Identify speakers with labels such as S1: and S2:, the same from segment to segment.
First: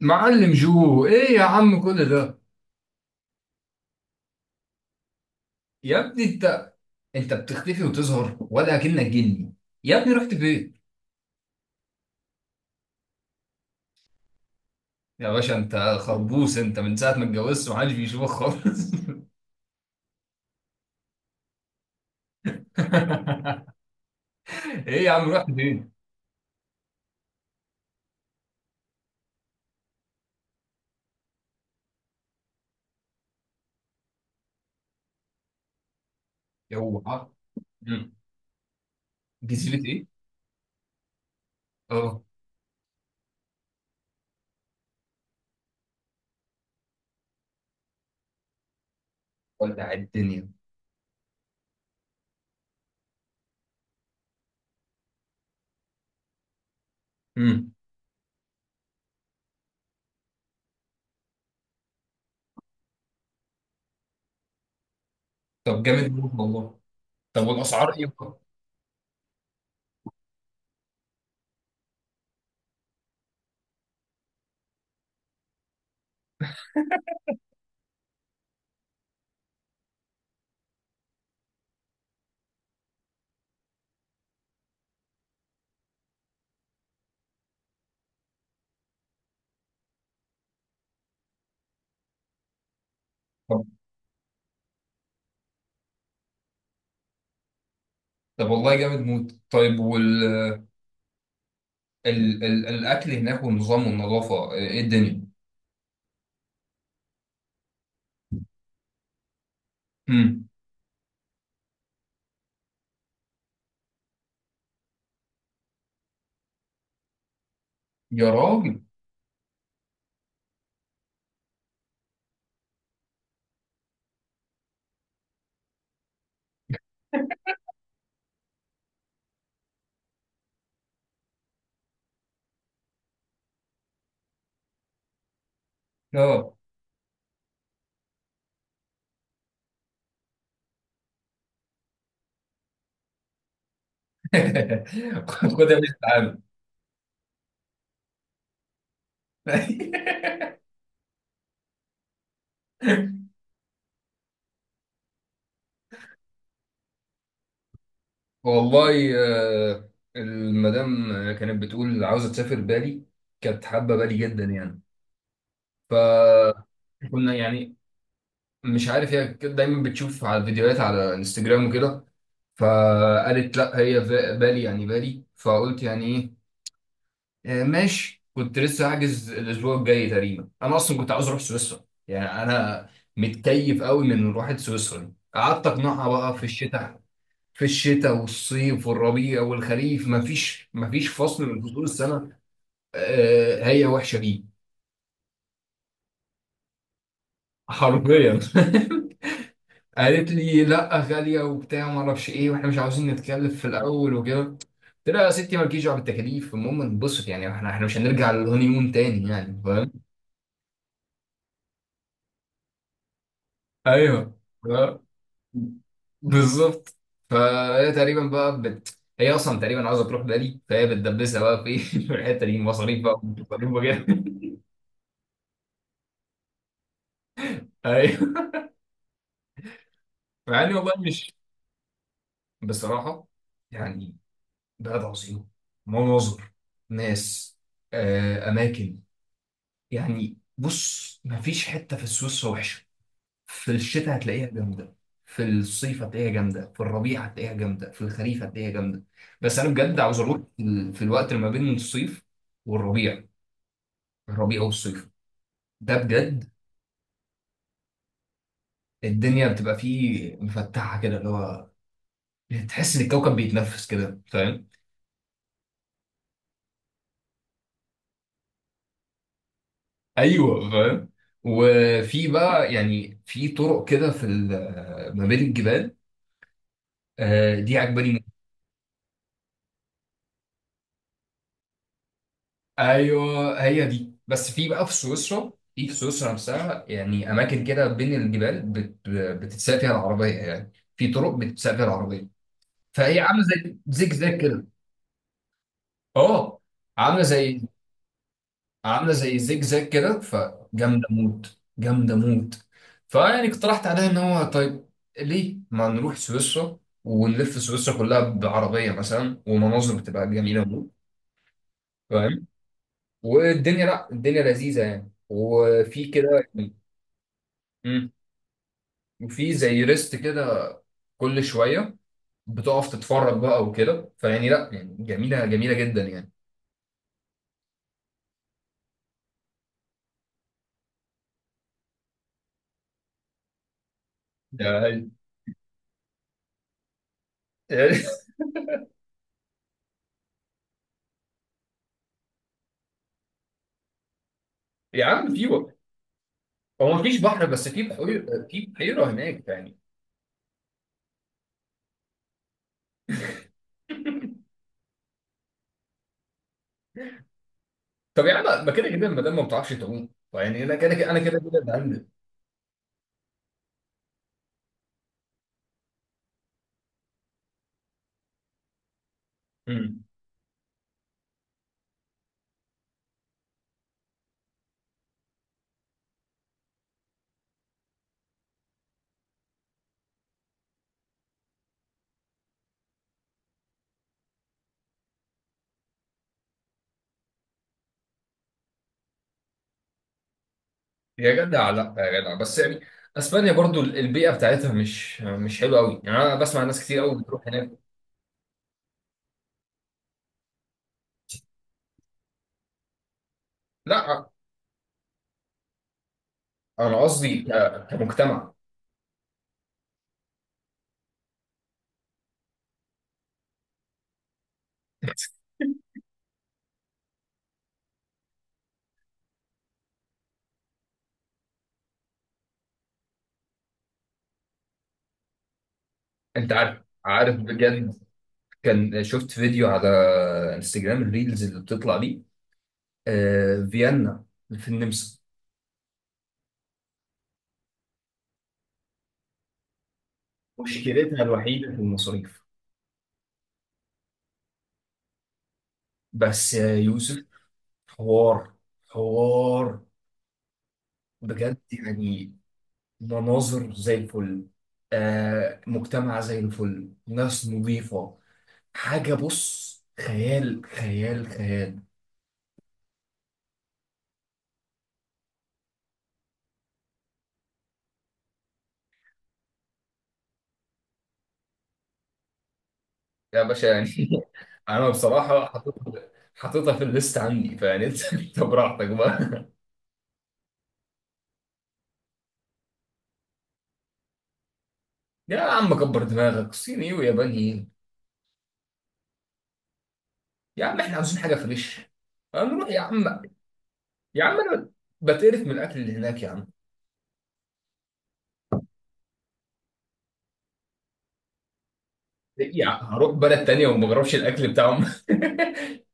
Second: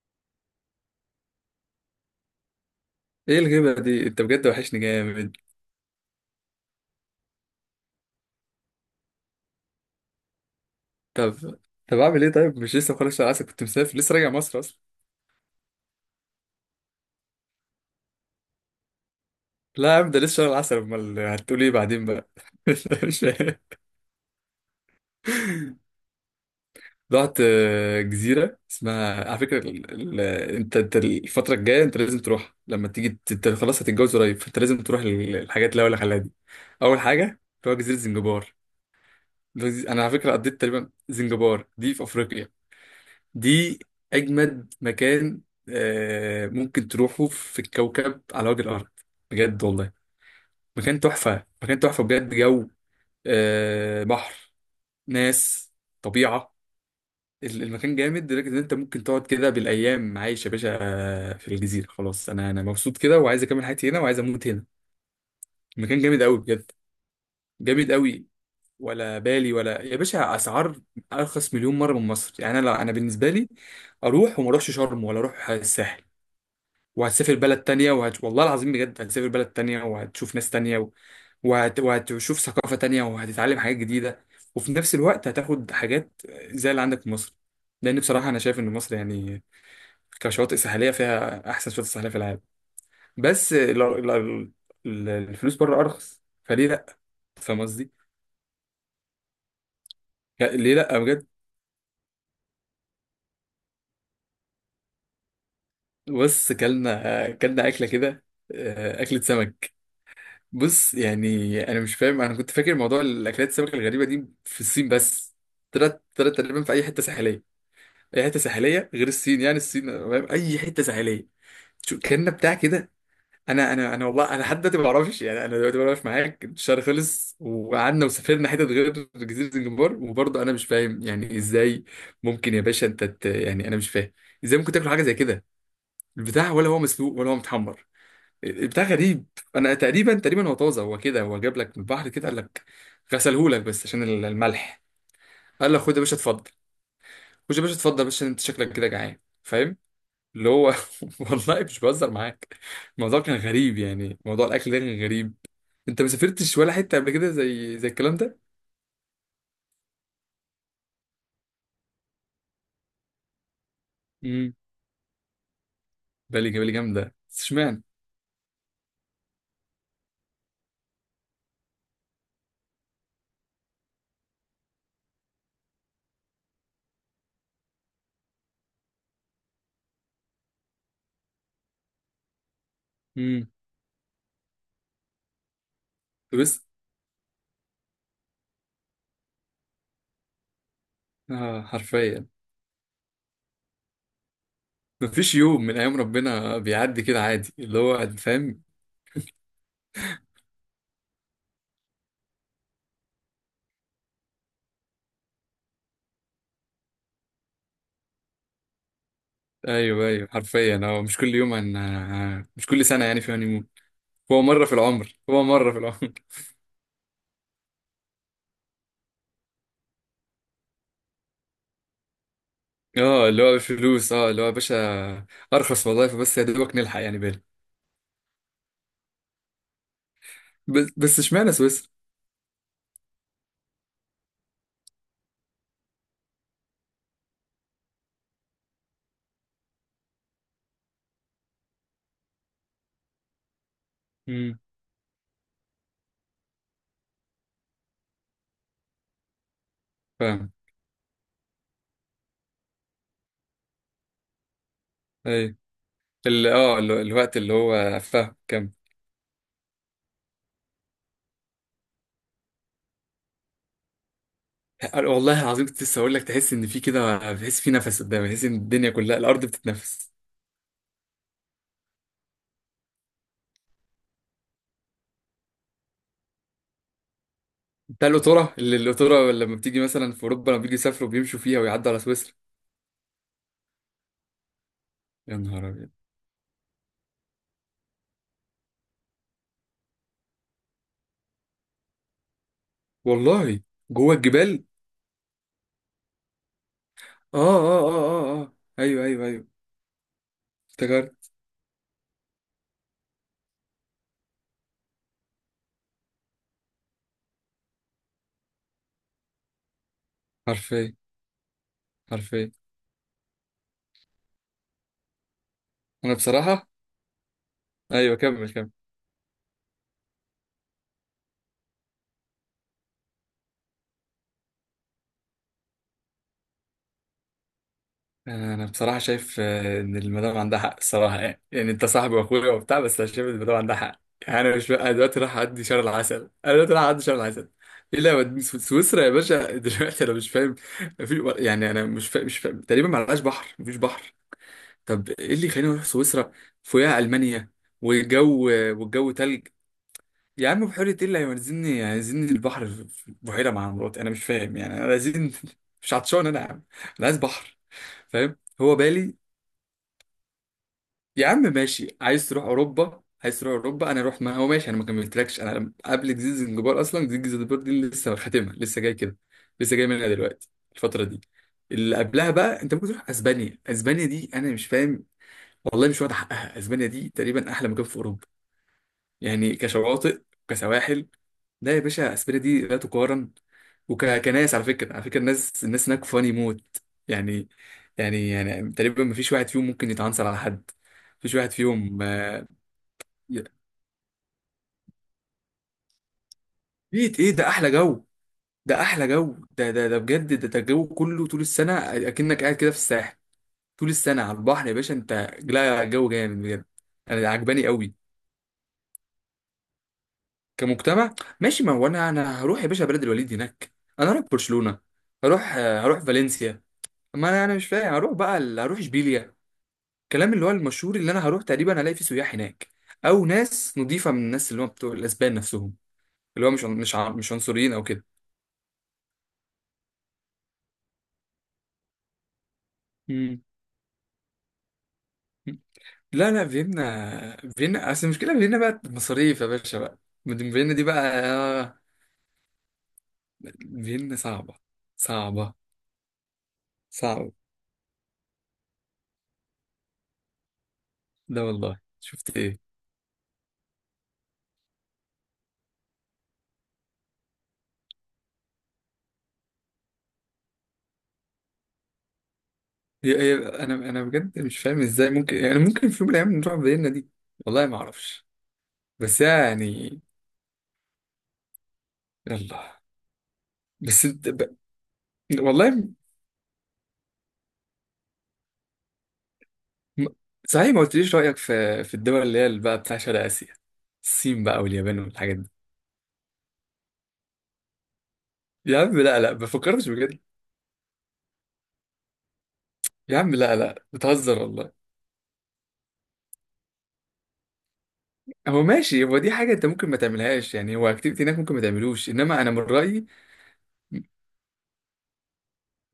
S1: معلم جو، ايه يا عم كل ده؟
S2: ايه الغيبة دي؟ انت بجد وحشني جامد.
S1: يا ابني انت، انت بتختفي وتظهر ولا كأنك جني. يا ابني رحت فين؟
S2: طب طب، اعمل ايه؟ طيب، مش لسه مخلص شهر العسل؟ كنت مسافر، لسه راجع مصر اصلا.
S1: يا باشا انت خربوس، انت من ساعة ما اتجوزت محدش بيشوفك خالص.
S2: لا يا عم، ده لسه شهر العسل، امال هتقول ايه بعدين بقى؟ مش فاهم.
S1: ايه يا عم رحت فين؟
S2: رحت جزيرة اسمها على فكرة ال... انت الفترة الجاية، انت لازم تروح لما انت خلاص هتتجوز قريب، فانت لازم تروح الحاجات اللي هقول لك عليها دي.
S1: يا هو
S2: اول حاجة،
S1: ها؟
S2: اللي هو جزيرة
S1: مم.
S2: زنجبار. اللي هو
S1: جزيرة
S2: انا
S1: ايه؟
S2: على فكرة قضيت تقريبا، زنجبار دي في
S1: اه.
S2: افريقيا. دي أجمد مكان ممكن تروحه في الكوكب على وجه الأرض، بجد والله.
S1: ولع الدنيا.
S2: مكان تحفة، مكان تحفة، بجد جو. بحر، ناس، طبيعة.
S1: مم.
S2: المكان جامد لدرجة إن أنت ممكن تقعد كده بالأيام عايش يا باشا. في الجزيرة خلاص، أنا مبسوط كده وعايز أكمل حياتي هنا وعايز أموت هنا.
S1: طب
S2: المكان
S1: جامد
S2: جامد
S1: موت
S2: أوي بجد.
S1: والله. طب
S2: جامد
S1: والاسعار ايه
S2: أوي.
S1: بقى؟
S2: ولا بالي ولا يا باشا أسعار. أرخص مليون مرة من مصر. يعني أنا بالنسبة لي أروح وما أروحش شرم ولا أروح الساحل. وهتسافر بلد تانية والله العظيم بجد هتسافر بلد تانية وهتشوف ناس تانية وهتشوف ثقافة تانية وهتتعلم حاجات جديدة. وفي نفس الوقت هتاخد حاجات زي اللي عندك في مصر، لأن بصراحة أنا شايف إن مصر يعني كشواطئ ساحلية فيها أحسن شواطئ ساحلية في العالم. بس
S1: طب،
S2: الفلوس بره أرخص، فليه لأ؟ فاهم قصدي؟
S1: طب والله جامد موت. طيب
S2: ليه لأ بجد.
S1: الاكل هناك والنظام والنظافة، ايه الدنيا؟
S2: بص، كلنا أكلة كده. أكلة سمك.
S1: مم.
S2: بص يعني انا مش فاهم، انا كنت فاكر موضوع الاكلات السمك الغريبه دي في الصين بس. طلعت تقريبا في اي حته ساحليه، اي
S1: يا
S2: حته
S1: راجل.
S2: ساحليه غير الصين يعني. الصين فاهم، اي حته ساحليه. شو كان بتاع كده. انا والله انا لحد دلوقتي ما بعرفش، يعني انا دلوقتي بعرف معاك الشهر خلص وقعدنا وسافرنا حتت غير جزيره الجمبار، وبرضه انا مش فاهم يعني ازاي ممكن يا باشا انت يعني انا مش فاهم ازاي ممكن تاكل حاجه زي كده. البتاع،
S1: اه.
S2: ولا هو مسلوق ولا هو متحمر؟ بتاع غريب. انا تقريبا، تقريبا هو طازه، هو كده، هو جاب لك من البحر كده، قال لك غسلهولك بس عشان الملح.
S1: خد
S2: قال
S1: يا
S2: له خد
S1: باشا
S2: يا باشا
S1: تعالى.
S2: اتفضل، خد يا باشا اتفضل، بس انت شكلك كده جعان فاهم. اللي هو والله مش بهزر معاك. الموضوع كان غريب، يعني موضوع الاكل ده كان غريب. انت ما سافرتش ولا حته قبل كده زي الكلام ده؟
S1: والله. آه، المدام كانت بتقول عاوزه تسافر بالي. كانت حابه بالي جدا
S2: امم.
S1: يعني.
S2: بالي بالي جامده،
S1: فكنا،
S2: بس
S1: يعني
S2: اشمعنى؟
S1: مش عارف، هي كده دايما بتشوف على الفيديوهات على انستجرام وكده. فقالت لا، هي بالي يعني بالي. فقلت يعني ايه؟ ماشي، كنت لسه هحجز الاسبوع الجاي تقريبا. انا اصلا كنت عاوز اروح سويسرا، يعني انا
S2: امم.
S1: متكيف قوي من روحة سويسرا دي. قعدت اقنعها بقى
S2: بس.
S1: في الشتاء والصيف والربيع والخريف، مفيش فصل من
S2: اه،
S1: فصول
S2: حرفيا.
S1: السنة. هي وحشة بيه.
S2: مفيش يوم من ايام ربنا بيعدي كده عادي اللي هو
S1: حرفيا.
S2: فاهم.
S1: قالت لي لا غالية وبتاع ما اعرفش ايه، واحنا مش عاوزين نتكلف في الاول وكده. قلت لها يا ستي مالكيش دعوه بالتكاليف، المهم انبسط، يعني احنا مش هنرجع للهوني مون تاني، يعني فاهم؟
S2: ايوه، ايوه، حرفيا. هو مش كل يوم مش كل سنه يعني في هانيمون.
S1: ايوه.
S2: هو مره
S1: ف-
S2: في العمر، هو مره في العمر.
S1: بالظبط. فهي تقريبا بقى هي اصلا تقريبا عاوزه تروح بالي، فهي بتدبسها بقى في في الحته دي، مصاريف بقى،
S2: اه اللي هو
S1: مصاريف
S2: بفلوس، اه
S1: بقى.
S2: اللي هو يا باشا ارخص وظايفه، بس يا دوبك نلحق يعني بالي.
S1: ايوه. مع اني
S2: بس
S1: والله
S2: بس
S1: مش
S2: اشمعنى سويسرا؟
S1: بصراحه يعني. بلد عظيم. مناظر. ناس. اماكن. يعني بص، مفيش حته في السويس وحشه. في الشتاء هتلاقيها
S2: امم.
S1: جامده، في الصيف هتلاقيها جامده، في الربيع هتلاقيها جامده، في الخريف هتلاقيها جامده. بس انا بجد عاوز اروح
S2: فاهم.
S1: في في الوقت اللي ما بين الصيف والربيع، الربيع والصيف.
S2: ايوه.
S1: ده بجد،
S2: الوقت اللي هو فاهم كام.
S1: الدنيا بتبقى فيه مفتحه كده، اللي هو تحس ان الكوكب بيتنفس كده، فاهم؟
S2: والله العظيم كنت لسه اقول لك، تحس ان في كده، تحس في نفس قدامك، تحس ان الدنيا كلها الارض بتتنفس.
S1: ايوه، فاهم. وفي بقى يعني في طرق كده في ما بين الجبال. دي
S2: بتاع
S1: عجباني موت.
S2: القطوره، القطوره لما بتيجي مثلا في اوروبا لما بيجي يسافروا بيمشوا فيها ويعدوا على سويسرا.
S1: ايوه، هي دي. بس في بقى في
S2: يا
S1: سويسرا.
S2: نهار
S1: في
S2: ابيض.
S1: في سويسرا نفسها يعني، اماكن كده بين الجبال بتتساق فيها العربيه، يعني في طرق بتتساق فيها العربيه، فهي عامله
S2: والله.
S1: زي زيج
S2: جوه
S1: زاج
S2: الجبال.
S1: كده. اه، عامله
S2: اه،
S1: زي
S2: اه، اه، اه، اه، ايوه،
S1: عامله
S2: ايوه،
S1: زي
S2: ايوه.
S1: زجزاج كده، فجامده
S2: افتكرت.
S1: موت جامده موت. فيعني اقترحت عليها ان هو طيب، ليه ما نروح سويسرا ونلف سويسرا كلها بعربيه مثلا، ومناظر بتبقى جميله موت،
S2: حرفيا.
S1: فاهم؟
S2: حرفيا.
S1: والدنيا، لا الدنيا لذيذه يعني وفي
S2: انا
S1: كده.
S2: بصراحه.
S1: يعني- مم.
S2: ايوه، كمل كمل.
S1: وفي زي ريست كده كل شويه بتقف تتفرج بقى وكده، فيعني لا، يعني جميله جميله جدا يعني.
S2: انا بصراحه شايف ان المدام عندها حق الصراحه. يعني، يعني انت صاحبي واخويا وبتاع، بس انا شايف ان المدام عندها حق. يعني انا مش بقى، أنا
S1: ده-
S2: دلوقتي رايح اعدي شهر العسل، انا دلوقتي رايح اعدي شهر العسل. ايه لا مد- سو- سويسرا يا باشا دلوقتي انا مش فاهم. في، يعني انا مش فاهم، مش فاهم. تقريبا ما لهاش بحر، مفيش بحر.
S1: يا
S2: طب ايه
S1: عم، في
S2: اللي يخليني اروح سويسرا؟
S1: هو
S2: فوقها
S1: ما فيش بحر،
S2: المانيا.
S1: بس في
S2: والجو،
S1: بحيرة،
S2: والجو تلج.
S1: هناك يعني.
S2: يا عم بحيرة ايه اللي هينزلني، هينزلني البحر في بحيرة مع مراتي؟ انا مش فاهم يعني، انا عايزين مش عطشان انا يا عم، انا عايز بحر.
S1: طب يا
S2: فاهم.
S1: عم، ما
S2: هو
S1: كده كده
S2: بالي.
S1: ما دام ما بتعرفش تعوم، يعني انا كده كده،
S2: يا عم ماشي،
S1: بهندل.
S2: عايز تروح اوروبا، عايز تروح اوروبا انا اروح. ما هو ماشي، انا ما كملتلكش، انا قبل جزيرة زنجبار اصلا جزيرة زنجبار دي لسه خاتمها، لسه جاي كده، لسه جاي
S1: امم.
S2: منها دلوقتي، الفترة دي. اللي قبلها بقى انت ممكن تروح اسبانيا. اسبانيا دي انا مش فاهم، والله مش واخد حقها. اسبانيا دي تقريبا احلى مكان في اوروبا، يعني كشواطئ، كسواحل. لا يا باشا اسبانيا دي لا تقارن. وكناس على فكره، على فكره الناس، الناس هناك فاني موت. يعني، يعني، يعني تقريبا ما فيش واحد فيهم ممكن يتعنصر على حد. ما
S1: يا
S2: فيش واحد
S1: جدع، لا
S2: فيهم
S1: يا جدع، بس يعني
S2: ي-
S1: اسبانيا برضو البيئه بتاعتها مش حلوه قوي يعني، انا بسمع ناس كتير
S2: بيت
S1: قوي
S2: ايه
S1: بتروح
S2: ده،
S1: هناك.
S2: احلى جو. ده احلى جو، ده ده ده بجد، ده ده الجو كله طول السنه. اكنك قاعد كده في الساحل طول السنه
S1: لا،
S2: على البحر يا باشا انت. لا الجو جامد بجد.
S1: انا
S2: انا
S1: قصدي
S2: عجباني قوي.
S1: كمجتمع.
S2: كمجتمع ماشي، ما هو انا، انا هروح يا باشا بلد الوليد هناك. انا هروح برشلونه، هروح هروح فالنسيا، ما انا انا مش فاهم هروح بقى هروح اشبيليا. الكلام اللي هو المشهور، اللي انا هروح تقريبا الاقي فيه سياح هناك، او ناس نضيفه من الناس اللي هم بتوع الاسبان نفسهم، اللي هو
S1: انت عارف،
S2: مش
S1: عارف
S2: عنصريين او
S1: بجد.
S2: كده.
S1: كان شفت فيديو على انستجرام، الريلز اللي بتطلع دي.
S2: مم.
S1: فيينا في النمسا.
S2: لا لا، فيينا. فيينا اصل المشكله، فيينا بقى مصاريف يا باشا بقى. مدن فيينا دي بقى
S1: مشكلتها الوحيده في المصاريف.
S2: فيينا صعبه، صعبه،
S1: بس يا يوسف،
S2: صعبه.
S1: حوار، حوار
S2: لا
S1: بجد
S2: والله،
S1: يعني.
S2: شفت ايه.
S1: مناظر زي الفل. آه، مجتمع زي الفل، ناس نظيفة. حاجة، بص، خيال خيال خيال.
S2: هي هي انا، انا بجد مش فاهم ازاي ممكن، يعني ممكن في يوم من الايام نروح فيينا دي. والله ما اعرفش. بس يعني. يلا.
S1: يا باشا يعني،
S2: بس انت
S1: انا بصراحه
S2: والله.
S1: حطيتها، في الليست عندي. فيعني انت، انت براحتك بقى.
S2: م- صحيح ما قلتليش رأيك في الدول اللي هي اللي بقى بتاع شرق آسيا، الصين بقى واليابان والحاجات
S1: يا
S2: دي.
S1: عم كبر دماغك، صيني وياباني ايه؟
S2: يا عم لا لا، ما فكرتش بجد.
S1: يا عم احنا عاوزين حاجه فريش. هنروح يا عم.
S2: يا عم لا لا،
S1: يا عم
S2: بتهزر
S1: انا
S2: والله.
S1: بتقرف من الاكل اللي هناك يا عم.
S2: هو ماشي، هو دي حاجة انت ممكن ما تعملهاش يعني، هو اكتيفيتي هناك ممكن ما تعملوش، انما انا من
S1: يا عم
S2: رأيي.
S1: هروح بلد تانية وما بجربش الاكل بتاعهم؟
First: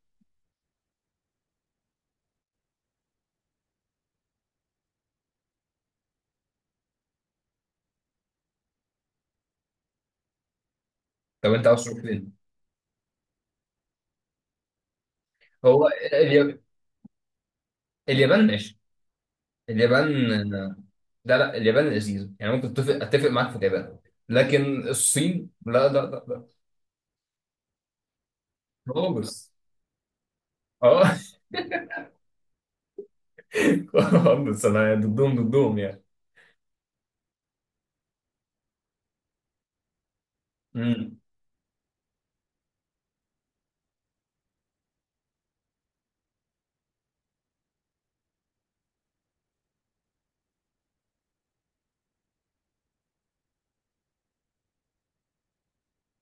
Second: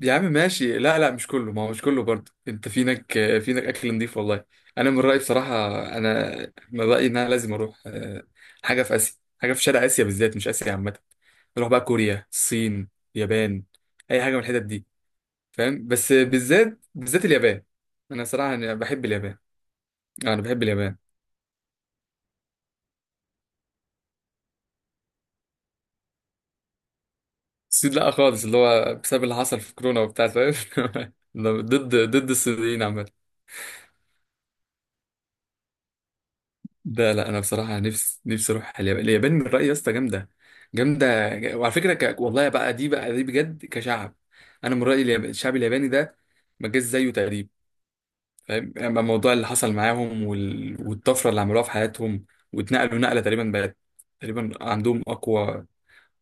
S2: يا عم ماشي، لا لا، مش كله، ما هو مش كله برضه، انت في هناك، في هناك اكل نضيف والله. انا من رأيي بصراحة، انا من رأيي ان انا لازم اروح حاجة في آسيا، حاجة في شرق آسيا بالذات، مش آسيا عامة.
S1: طب انت
S2: نروح بقى
S1: عاوز تروح
S2: كوريا،
S1: فين؟
S2: الصين، اليابان، اي حاجة من الحتت دي فاهم.
S1: هو
S2: بس
S1: اليا-
S2: بالذات، بالذات اليابان. انا
S1: اليابان
S2: صراحه أنا
S1: ماشي.
S2: بحب اليابان،
S1: اليابان،
S2: انا بحب اليابان.
S1: لا لا اليابان لذيذة يعني، ممكن اتفق، اتفق معاك في اليابان، لكن الصين لا لا لا لا.
S2: الصين لا خالص، اللي هو بسبب اللي
S1: خالص.
S2: حصل في كورونا وبتاع فاهم.
S1: اه.
S2: ضد، ضد الصينيين عامه.
S1: خالص، انا ضدهم، ضدهم يعني.
S2: ده لا انا بصراحه نفسي، نفسي اروح اليابان. اليابان من رايي يا اسطى جامده،
S1: امم.
S2: وعلى فكره والله بقى، دي بقى دي بجد كشعب. انا من رايي اليابان، الشعب الياباني ده ما جاش زيه تقريبا فاهم. اما الموضوع اللي حصل معاهم والطفره اللي عملوها في حياتهم، واتنقلوا نقله تقريبا بقت تقريبا عندهم اقوى،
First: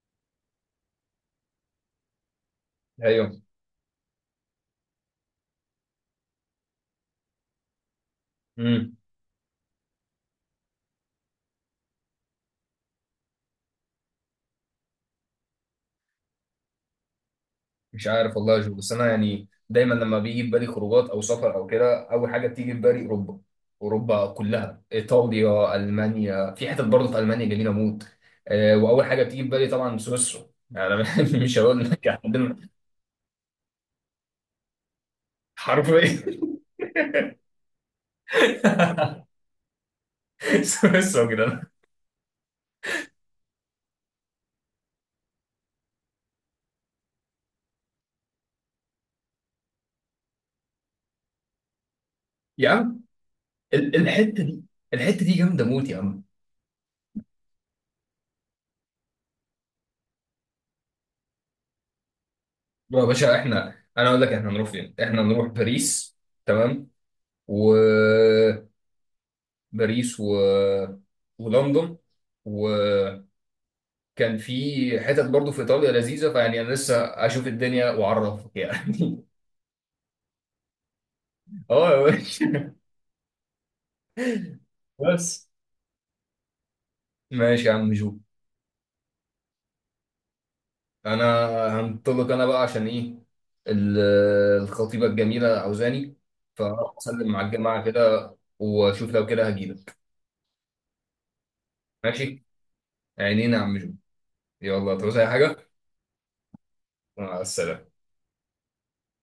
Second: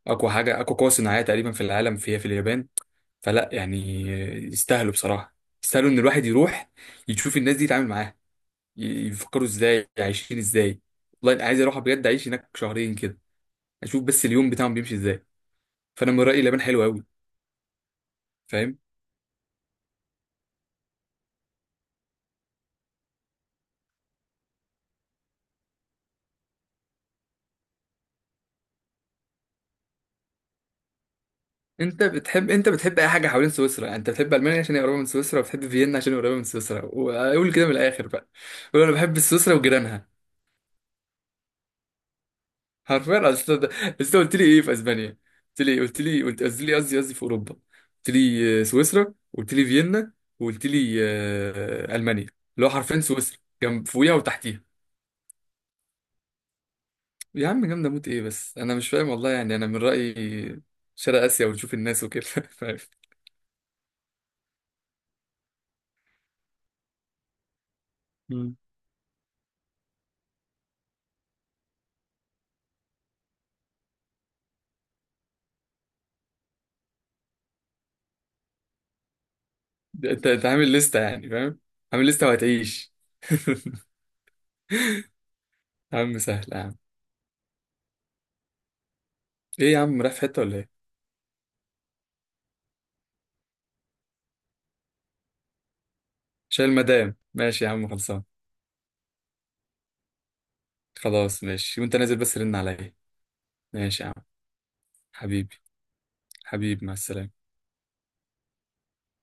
S2: اقوى حاجه، اقوى قوه صناعيه تقريبا في العالم، فيها في اليابان.
S1: ايوه.
S2: فلا يعني، يستاهلوا بصراحه. يستاهلوا ان الواحد يروح يشوف الناس دي، يتعامل معاها،
S1: امم.
S2: يفكروا ازاي، عايشين ازاي. والله انا عايز اروح بجد اعيش هناك شهرين كده، اشوف بس اليوم بتاعهم بيمشي ازاي. فانا من رايي اليابان حلوه قوي.
S1: مش عارف والله يا جو،
S2: فاهم.
S1: بس انا يعني دايما لما بيجي في بالي خروجات او سفر او كده، اول حاجه بتيجي في بالي اوروبا. اوروبا كلها، ايطاليا، المانيا. في حتت برضه في المانيا جميله موت. واول حاجه بتيجي في بالي طبعا سويسرا، يعني أنا مش هقول
S2: انت
S1: لك
S2: بتحب
S1: عندنا.
S2: انت بتحب اي حاجه حوالين سويسرا يعني. انت بتحب المانيا عشان هي قريبه من سويسرا، وبتحب فيينا عشان هي
S1: حرفيا.
S2: قريبه من سويسرا، وقول كده من الاخر بقى. قول انا بحب سويسرا وجيرانها.
S1: سويسرا كده.
S2: حرفيا. اصل اصل انت قلت لي ايه في اسبانيا؟ قلت لي قصدي، لي قصدي في اوروبا. قلت لي سويسرا، قلت لي فيينا، وقلت لي المانيا، اللي
S1: يا
S2: هو
S1: عم،
S2: حرفيا سويسرا جنب،
S1: ال-
S2: فوقيها
S1: الحته
S2: وتحتيها.
S1: دي الحته دي جامده موت يا عم.
S2: يا عم جامده موت، ايه بس انا مش فاهم والله يعني. انا من رايي شرق اسيا، وتشوف الناس وكده فاهم.
S1: بقى يا باشا، انا اقول لك احنا هنروح فين. احنا هنروح باريس، تمام، و
S2: مم.
S1: باريس و ولندن. وكان في حتت برضه في ايطاليا لذيذه، فيعني انا لسه اشوف الدنيا واعرفك يعني.
S2: انت عامل لسته يعني فاهم.
S1: اه يا
S2: عامل لسته
S1: باشا.
S2: وهتعيش.
S1: بس.
S2: يا عم سهل يا عم.
S1: ماشي يا عم جو.
S2: ايه يا عم رايح في حته ولا ايه؟
S1: انا هنطلق انا بقى، عشان ايه؟ ال- الخطيبه الجميله عاوزاني.
S2: شايل مدام،
S1: فاسلم مع
S2: ماشي يا
S1: الجماعه
S2: عم، خلصان.
S1: كده، واشوف لو كده هجيلك.
S2: خلاص ماشي، وانت نازل بس
S1: ماشي.
S2: رن عليا.
S1: عينينا يا عم جو.
S2: ماشي يا عم.
S1: يلا تعوز اي حاجه.
S2: حبيبي، حبيبي مع السلامة.
S1: مع السلامه.